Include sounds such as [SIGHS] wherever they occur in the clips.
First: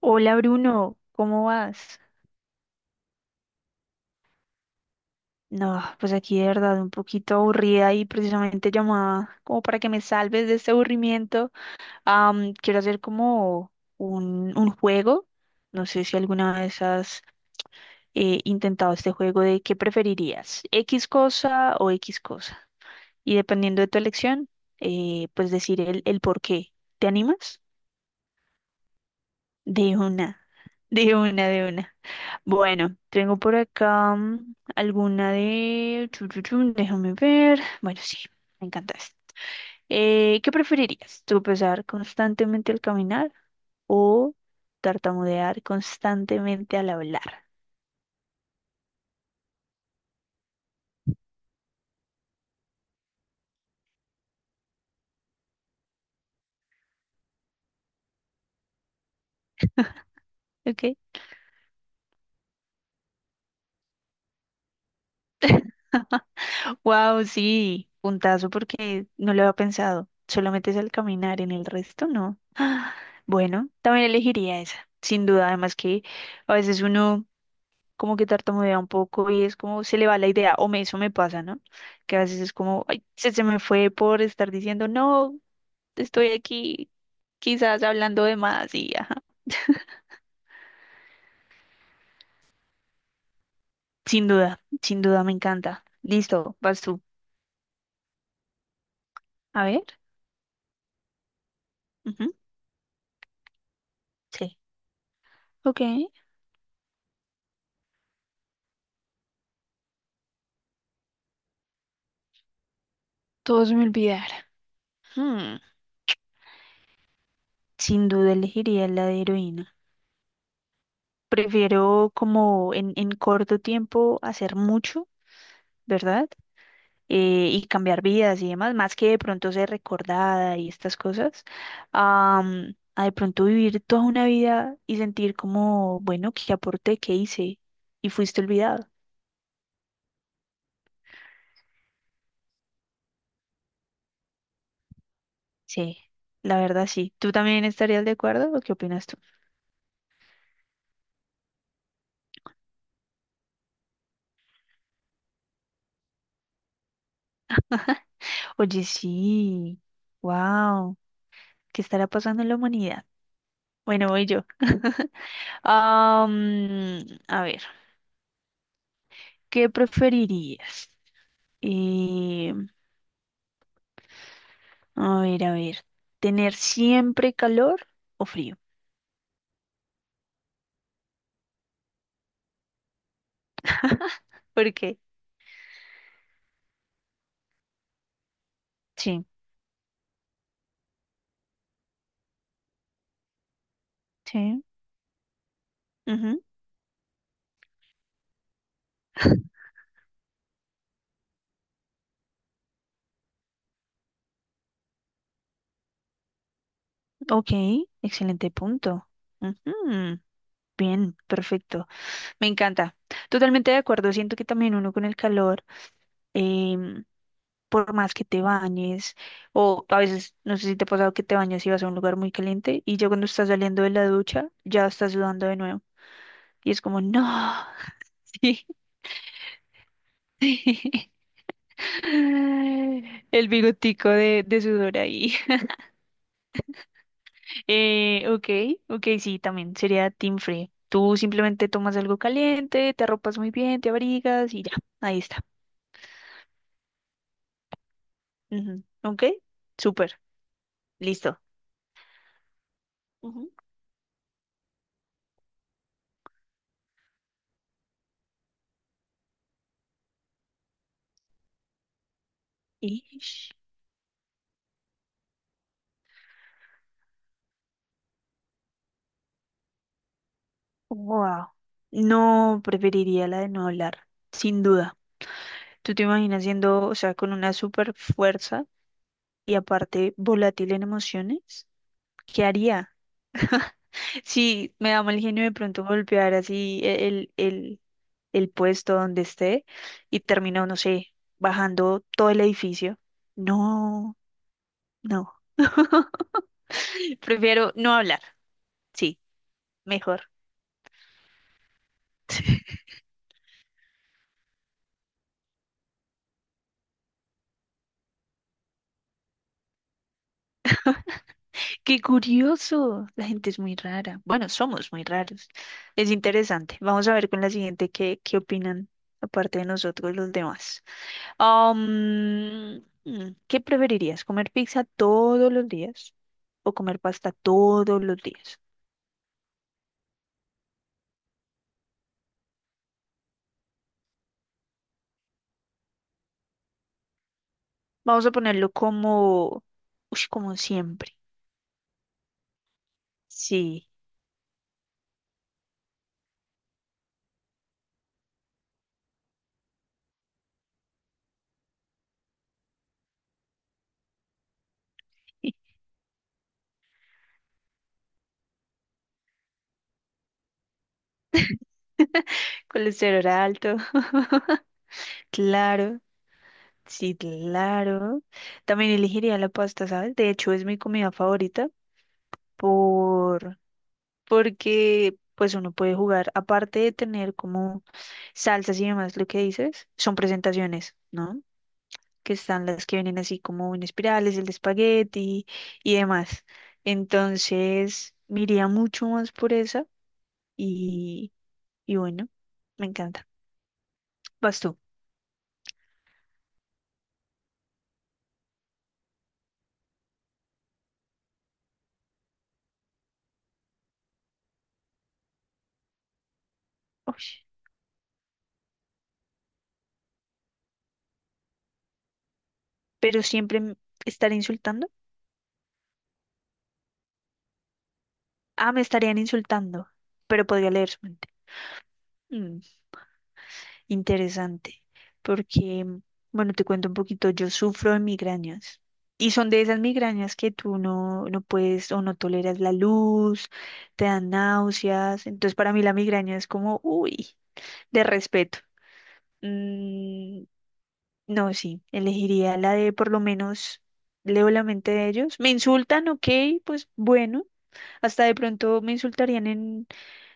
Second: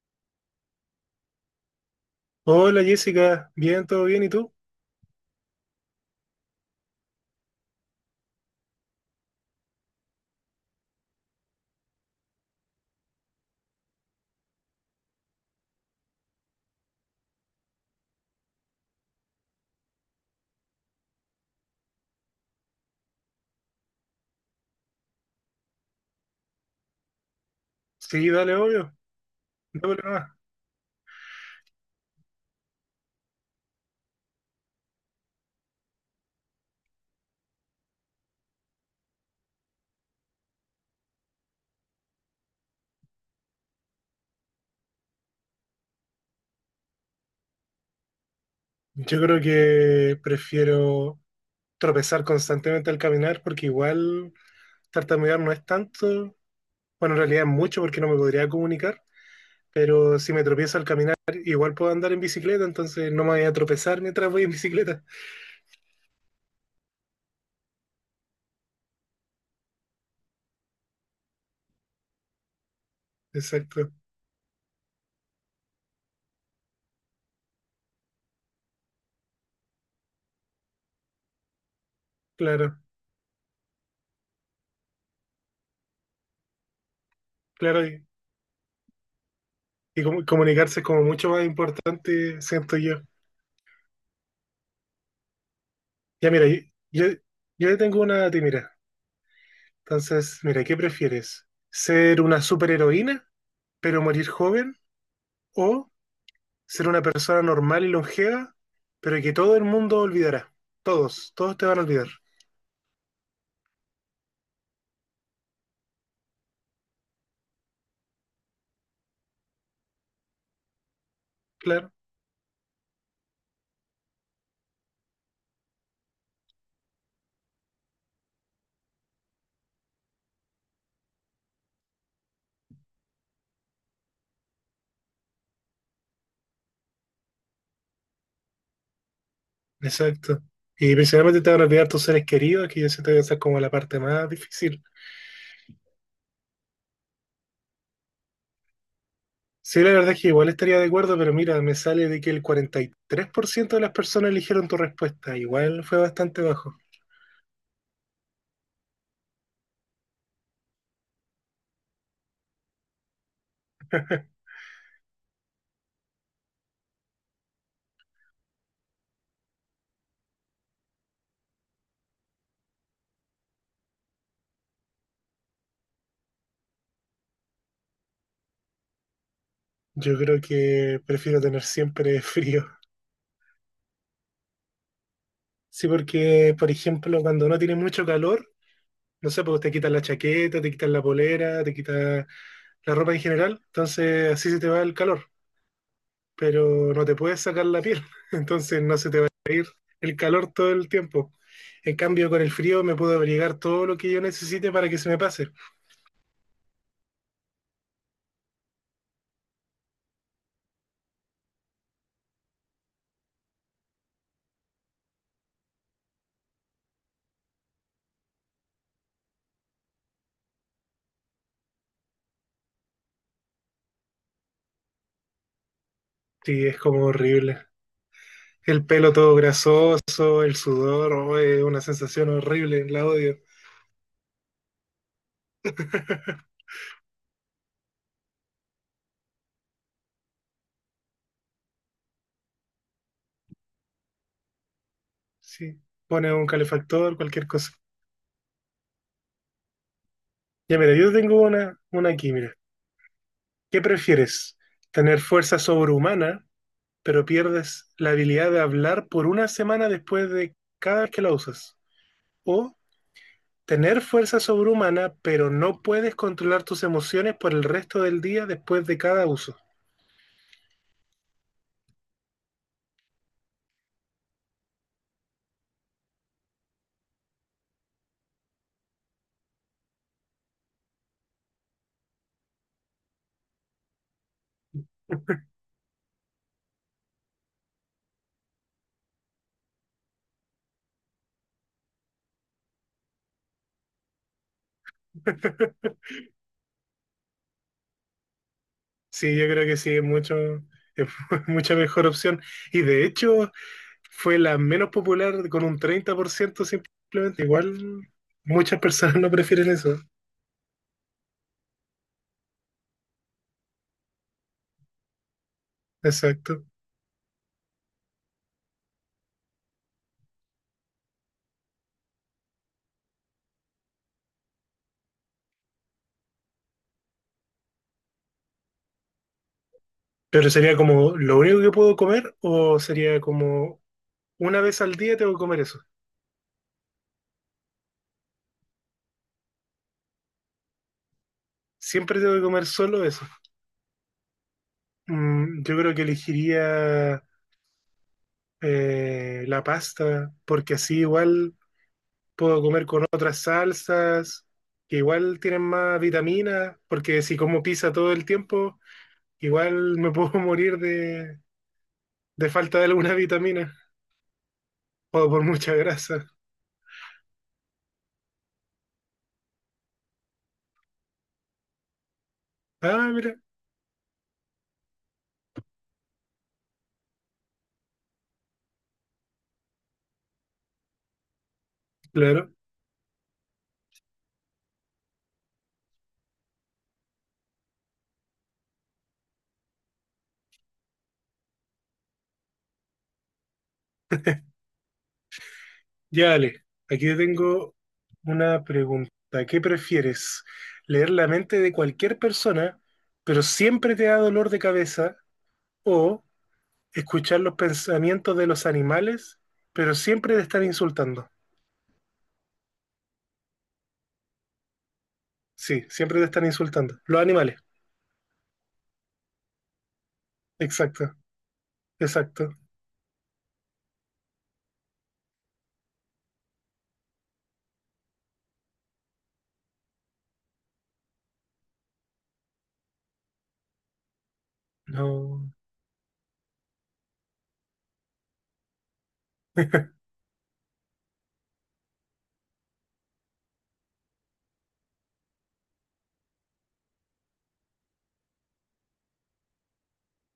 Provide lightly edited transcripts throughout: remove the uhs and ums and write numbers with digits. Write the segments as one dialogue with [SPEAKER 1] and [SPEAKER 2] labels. [SPEAKER 1] Hola Bruno, ¿cómo vas?
[SPEAKER 2] Hola Jessica, bien, todo bien, ¿y tú?
[SPEAKER 1] No, pues aquí de verdad un poquito aburrida y precisamente llamada como para que me salves de este aburrimiento. Quiero hacer como un juego. No sé si alguna vez has intentado este juego de qué preferirías, X cosa o X cosa. Y dependiendo de tu elección, pues decir el por qué. ¿Te animas?
[SPEAKER 2] Sí, dale, obvio, dale
[SPEAKER 1] De
[SPEAKER 2] problema.
[SPEAKER 1] una, de una. Bueno, tengo por acá alguna de... chu, chu, chu, déjame ver. Bueno, sí, me encanta esta. ¿Qué preferirías? ¿Tropezar constantemente al caminar o tartamudear constantemente al hablar?
[SPEAKER 2] Yo creo que prefiero tropezar constantemente al caminar porque igual tartamudear no es tanto, bueno, en realidad es mucho porque no me podría comunicar, pero si me tropiezo al
[SPEAKER 1] ¿Ok?
[SPEAKER 2] caminar igual puedo andar en bicicleta, entonces no me voy a tropezar mientras voy en bicicleta.
[SPEAKER 1] [LAUGHS] Wow, sí, puntazo porque no lo había pensado. Solamente es al caminar, en el resto no.
[SPEAKER 2] [LAUGHS]
[SPEAKER 1] Bueno,
[SPEAKER 2] Exacto,
[SPEAKER 1] también elegiría esa, sin duda. Además que a veces uno como que tartamudea un poco y es como se le va la idea, o me, eso me pasa, ¿no? Que a veces es
[SPEAKER 2] claro,
[SPEAKER 1] como, ay, se me fue por estar diciendo, no, estoy aquí quizás
[SPEAKER 2] claro, y,
[SPEAKER 1] hablando de más y ajá.
[SPEAKER 2] y comunicarse es como mucho más importante, siento yo.
[SPEAKER 1] Sin duda, sin duda me encanta.
[SPEAKER 2] Ya mira,
[SPEAKER 1] Listo, vas tú.
[SPEAKER 2] yo, yo tengo una a ti, mira.
[SPEAKER 1] A ver.
[SPEAKER 2] Entonces, mira, ¿qué prefieres? ¿Ser
[SPEAKER 1] Ujú,
[SPEAKER 2] una superheroína, pero morir
[SPEAKER 1] sí.
[SPEAKER 2] joven?
[SPEAKER 1] Ok.
[SPEAKER 2] ¿O ser una persona normal y longeva, pero que todo el mundo olvidará? Todos, todos te van a olvidar.
[SPEAKER 1] Todo se me olvidar. Hmm, sin duda elegiría la de heroína.
[SPEAKER 2] Claro,
[SPEAKER 1] Prefiero como en corto tiempo hacer mucho, ¿verdad? Y cambiar vidas y demás, más que de pronto ser recordada y estas cosas, a de pronto vivir toda una vida y sentir como, bueno, qué aporté qué hice y fuiste olvidado.
[SPEAKER 2] exacto. Y principalmente te van a olvidar tus seres queridos, que yo siento que esa es como la parte más difícil.
[SPEAKER 1] Sí, la verdad sí. ¿Tú también estarías de acuerdo o qué opinas tú?
[SPEAKER 2] Sí, la verdad es que igual estaría de acuerdo, pero mira, me sale de que el 43% de las personas eligieron tu respuesta. Igual fue bastante bajo.
[SPEAKER 1] Oye, sí, wow, ¿qué estará pasando en la humanidad? Bueno, voy yo. A ver, ¿qué preferirías? Eh, a ver, ¿tener siempre calor o frío?
[SPEAKER 2] Yo creo que prefiero tener siempre [LAUGHS] frío.
[SPEAKER 1] Porque,
[SPEAKER 2] Sí, porque, por ejemplo, cuando no tiene mucho calor,
[SPEAKER 1] sí,
[SPEAKER 2] no sé, pues te quitan la chaqueta, te quitan la polera, te quitan la ropa en general, entonces así se
[SPEAKER 1] sí.
[SPEAKER 2] te va el calor,
[SPEAKER 1] Ujú.
[SPEAKER 2] pero no te puedes sacar la piel, [LAUGHS] entonces no se te va el calor todo el tiempo. En cambio, con el frío me puedo abrigar todo lo que yo necesite para que se me pase.
[SPEAKER 1] Ok, excelente punto. Ujú, bien, perfecto. Me encanta. Totalmente de acuerdo. Siento que también uno con el calor, em, por más que te bañes, o a veces, no sé si te ha pasado que te bañas y vas a un lugar muy caliente y ya cuando estás saliendo de la ducha, ya estás sudando de nuevo.
[SPEAKER 2] Sí,
[SPEAKER 1] Y
[SPEAKER 2] es
[SPEAKER 1] es como,
[SPEAKER 2] como
[SPEAKER 1] no, [LAUGHS]
[SPEAKER 2] horrible.
[SPEAKER 1] sí.
[SPEAKER 2] El pelo todo grasoso, el
[SPEAKER 1] Sí.
[SPEAKER 2] sudor, oh, es una sensación horrible, la
[SPEAKER 1] [LAUGHS]
[SPEAKER 2] odio.
[SPEAKER 1] El bigotico de sudor ahí.
[SPEAKER 2] [LAUGHS]
[SPEAKER 1] Ok, ok, sí, también sería team free. Tú simplemente tomas algo caliente, te arropas muy bien, te abrigas y ya, ahí está.
[SPEAKER 2] Sí, pone un calefactor, cualquier cosa.
[SPEAKER 1] Ujú, ok, súper,
[SPEAKER 2] Ya mira, yo
[SPEAKER 1] listo.
[SPEAKER 2] tengo una aquí, mira.
[SPEAKER 1] Ujú.
[SPEAKER 2] ¿Qué prefieres? ¿Tener fuerza sobrehumana, pero pierdes la habilidad de hablar por una semana después de cada vez que la usas? ¿O
[SPEAKER 1] Ish,
[SPEAKER 2] tener fuerza sobrehumana, pero no puedes controlar tus emociones por el resto del día después de cada uso?
[SPEAKER 1] wow. No, preferiría la de no hablar, sin duda. ¿Tú te imaginas siendo, o sea, con una super fuerza y aparte volátil en emociones? ¿Qué haría? [LAUGHS] Si me da mal genio de pronto golpear así el puesto donde esté y termino, no sé, bajando todo el edificio. No, no. [LAUGHS] Prefiero no hablar. Sí,
[SPEAKER 2] Sí, yo creo que sí, es
[SPEAKER 1] mejor.
[SPEAKER 2] mucho, es [LAUGHS] mucha mejor opción.
[SPEAKER 1] [LAUGHS]
[SPEAKER 2] Y de hecho, fue la menos popular con un 30% simplemente. Igual muchas personas no prefieren eso.
[SPEAKER 1] Qué curioso. La gente es muy rara. Bueno, somos muy raros. Es
[SPEAKER 2] Exacto.
[SPEAKER 1] interesante. Vamos a ver con la siguiente qué opinan aparte de nosotros los demás. Am, ¿Qué preferirías? ¿Comer pizza todos los días o comer pasta todos los días?
[SPEAKER 2] Pero sería como lo único que puedo comer o sería como una vez al día tengo que comer eso.
[SPEAKER 1] Vamos a ponerlo como, ush, como siempre.
[SPEAKER 2] Siempre tengo que comer solo eso.
[SPEAKER 1] Sí.
[SPEAKER 2] Mm, yo creo que elegiría la pasta porque así igual puedo comer con otras salsas que igual tienen más vitaminas porque si como pizza todo el tiempo igual me puedo [LAUGHS] morir
[SPEAKER 1] [LAUGHS]
[SPEAKER 2] de falta de alguna
[SPEAKER 1] Colesterol
[SPEAKER 2] vitamina
[SPEAKER 1] alto. [LAUGHS]
[SPEAKER 2] o por mucha
[SPEAKER 1] Claro,
[SPEAKER 2] grasa.
[SPEAKER 1] sí, claro. También elegiría la pasta, ¿sabes? De hecho, es mi comida favorita
[SPEAKER 2] Ah, mira,
[SPEAKER 1] por porque pues uno puede jugar aparte de tener como salsas y demás, lo que dices, son presentaciones, ¿no? Que
[SPEAKER 2] claro.
[SPEAKER 1] están las que vienen así como en espirales, el de espagueti y demás. Entonces, me iría mucho más por esa y, y bueno, me encanta. Vas tú.
[SPEAKER 2] Ya, Ale, aquí te tengo una pregunta. ¿Qué prefieres? ¿Leer la mente de cualquier persona, pero siempre te da dolor de cabeza? ¿O escuchar
[SPEAKER 1] Uy,
[SPEAKER 2] los pensamientos de los animales, pero siempre te están insultando?
[SPEAKER 1] pero siempre m- estaré insultando.
[SPEAKER 2] Sí, siempre te están insultando. Los animales,
[SPEAKER 1] Ah, me estarían insultando, pero podría leer su
[SPEAKER 2] exacto,
[SPEAKER 1] mente.
[SPEAKER 2] exacto.
[SPEAKER 1] Mm. Interesante, porque, bueno, te cuento un poquito, yo sufro de migrañas y son de esas migrañas que tú no, no puedes o no toleras la luz, te dan náuseas,
[SPEAKER 2] No,
[SPEAKER 1] entonces para mí la migraña es como, uy, de respeto. Mm, no, sí, elegiría la de por lo menos leo la mente de ellos. Me insultan, ok, pues bueno, hasta de pronto me insultarían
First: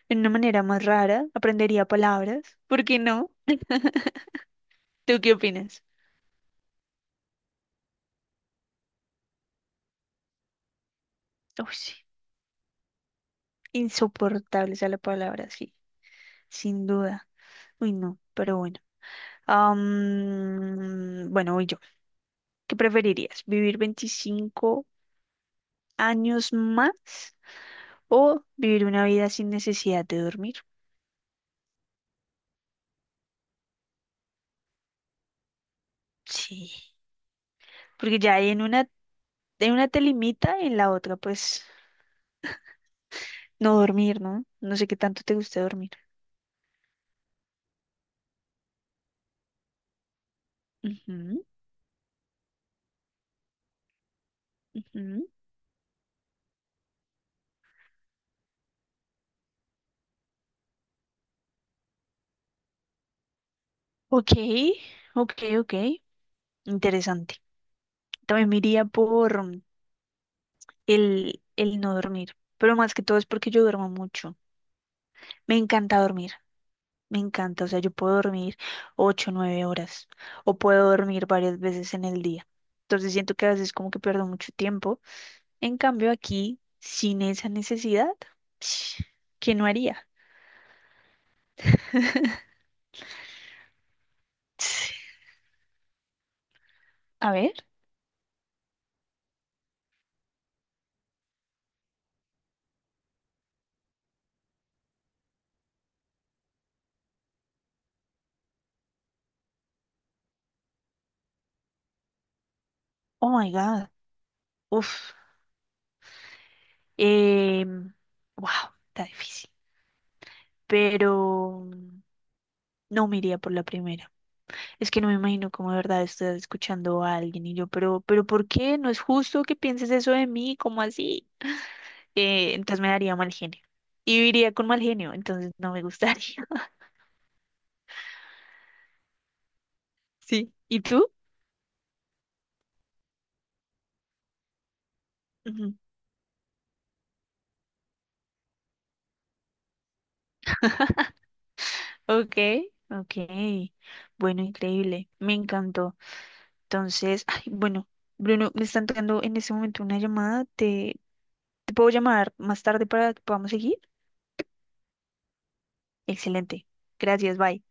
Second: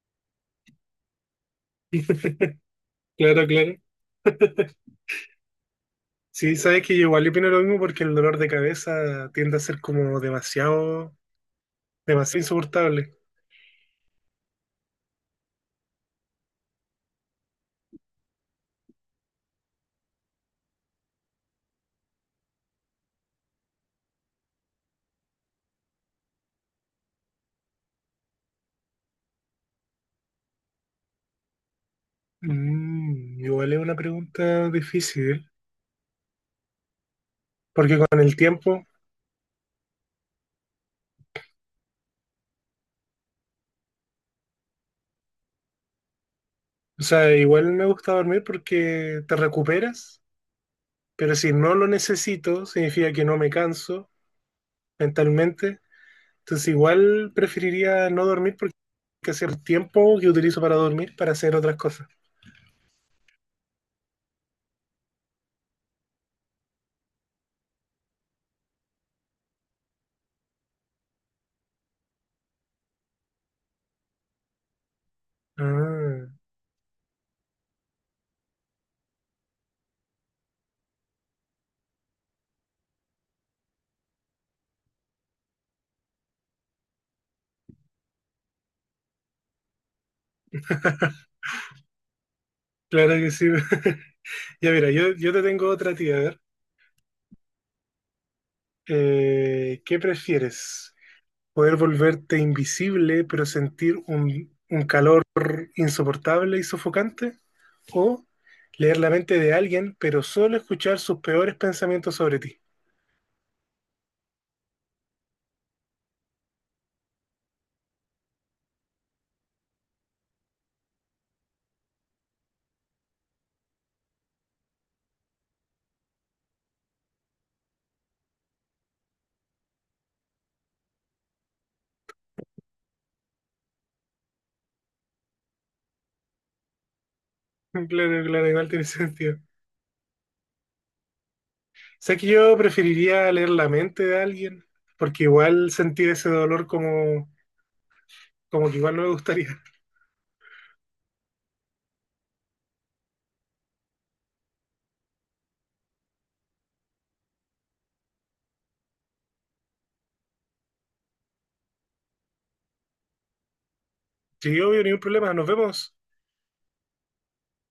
[SPEAKER 1] en una manera más rara, aprendería palabras, ¿por qué no?
[SPEAKER 2] claro, claro.
[SPEAKER 1] ¿Tú qué opinas?
[SPEAKER 2] Sí, sabes que yo igual opino lo mismo porque el dolor de cabeza tiende a ser como demasiado,
[SPEAKER 1] Uy, sí.
[SPEAKER 2] demasiado insoportable.
[SPEAKER 1] Insoportable, esa es la palabra, sí, sin duda. Uy, no, pero bueno. Bueno, voy yo. ¿Qué preferirías? ¿Vivir 25 años más o vivir una vida sin necesidad de dormir?
[SPEAKER 2] Mm, igual es una pregunta difícil.
[SPEAKER 1] Sí,
[SPEAKER 2] Porque
[SPEAKER 1] porque
[SPEAKER 2] con el
[SPEAKER 1] ya hay
[SPEAKER 2] tiempo,
[SPEAKER 1] en una te limita, en la otra, pues no dormir, ¿no? No sé qué tanto te gusta dormir.
[SPEAKER 2] o sea, igual me gusta dormir porque te recuperas, pero
[SPEAKER 1] Ujú,
[SPEAKER 2] si no lo necesito, significa que no me canso
[SPEAKER 1] ujú.
[SPEAKER 2] mentalmente. Entonces igual preferiría no dormir porque es el tiempo que utilizo para dormir para hacer otras cosas.
[SPEAKER 1] Ok, ok, ok. Interesante. También me iría por, el no dormir, pero más que todo es porque yo duermo mucho. Me encanta
[SPEAKER 2] Ah,
[SPEAKER 1] dormir, me encanta, o sea, yo puedo dormir 8, 9 horas o puedo dormir varias veces en el día. Entonces siento que a veces como que pierdo mucho tiempo. En cambio aquí, sin esa necesidad, [SNIFFS] ¿qué no haría?
[SPEAKER 2] claro que sí. [LAUGHS] Ya mira, yo,
[SPEAKER 1] [SIGHS] [SNIFFS]
[SPEAKER 2] yo te tengo otra tía, a ver.
[SPEAKER 1] A ver,
[SPEAKER 2] ¿Qué prefieres? Poder volverte invisible, pero sentir un calor insoportable y sofocante, o leer la mente de alguien, pero solo escuchar sus peores pensamientos sobre ti. [LAUGHS]
[SPEAKER 1] oh my God, uf, eh, wow, está difícil, pero no me iría por la primera. Es que no me imagino cómo de verdad estás escuchando a alguien y yo, pero ¿por qué? No es justo que pienses eso de mí, ¿cómo así? Entonces me daría mal genio. Y viviría con mal genio, entonces no me gustaría. [LAUGHS]
[SPEAKER 2] Claro, claro, igual tiene sentido.
[SPEAKER 1] Sí. ¿Y tú?
[SPEAKER 2] Sé que yo preferiría leer la mente de alguien, porque igual
[SPEAKER 1] Ujú.
[SPEAKER 2] sentir ese dolor como, como que igual no me gustaría. [LAUGHS]
[SPEAKER 1] Ok, ok. Bueno, increíble. Me encantó. Entonces, ay, bueno, Bruno, me están tocando en este momento una llamada. ¿Te, te puedo llamar más tarde para que podamos seguir?
[SPEAKER 2] Sí, obvio, ningún problema, nos vemos.
[SPEAKER 1] Excelente. Gracias, bye.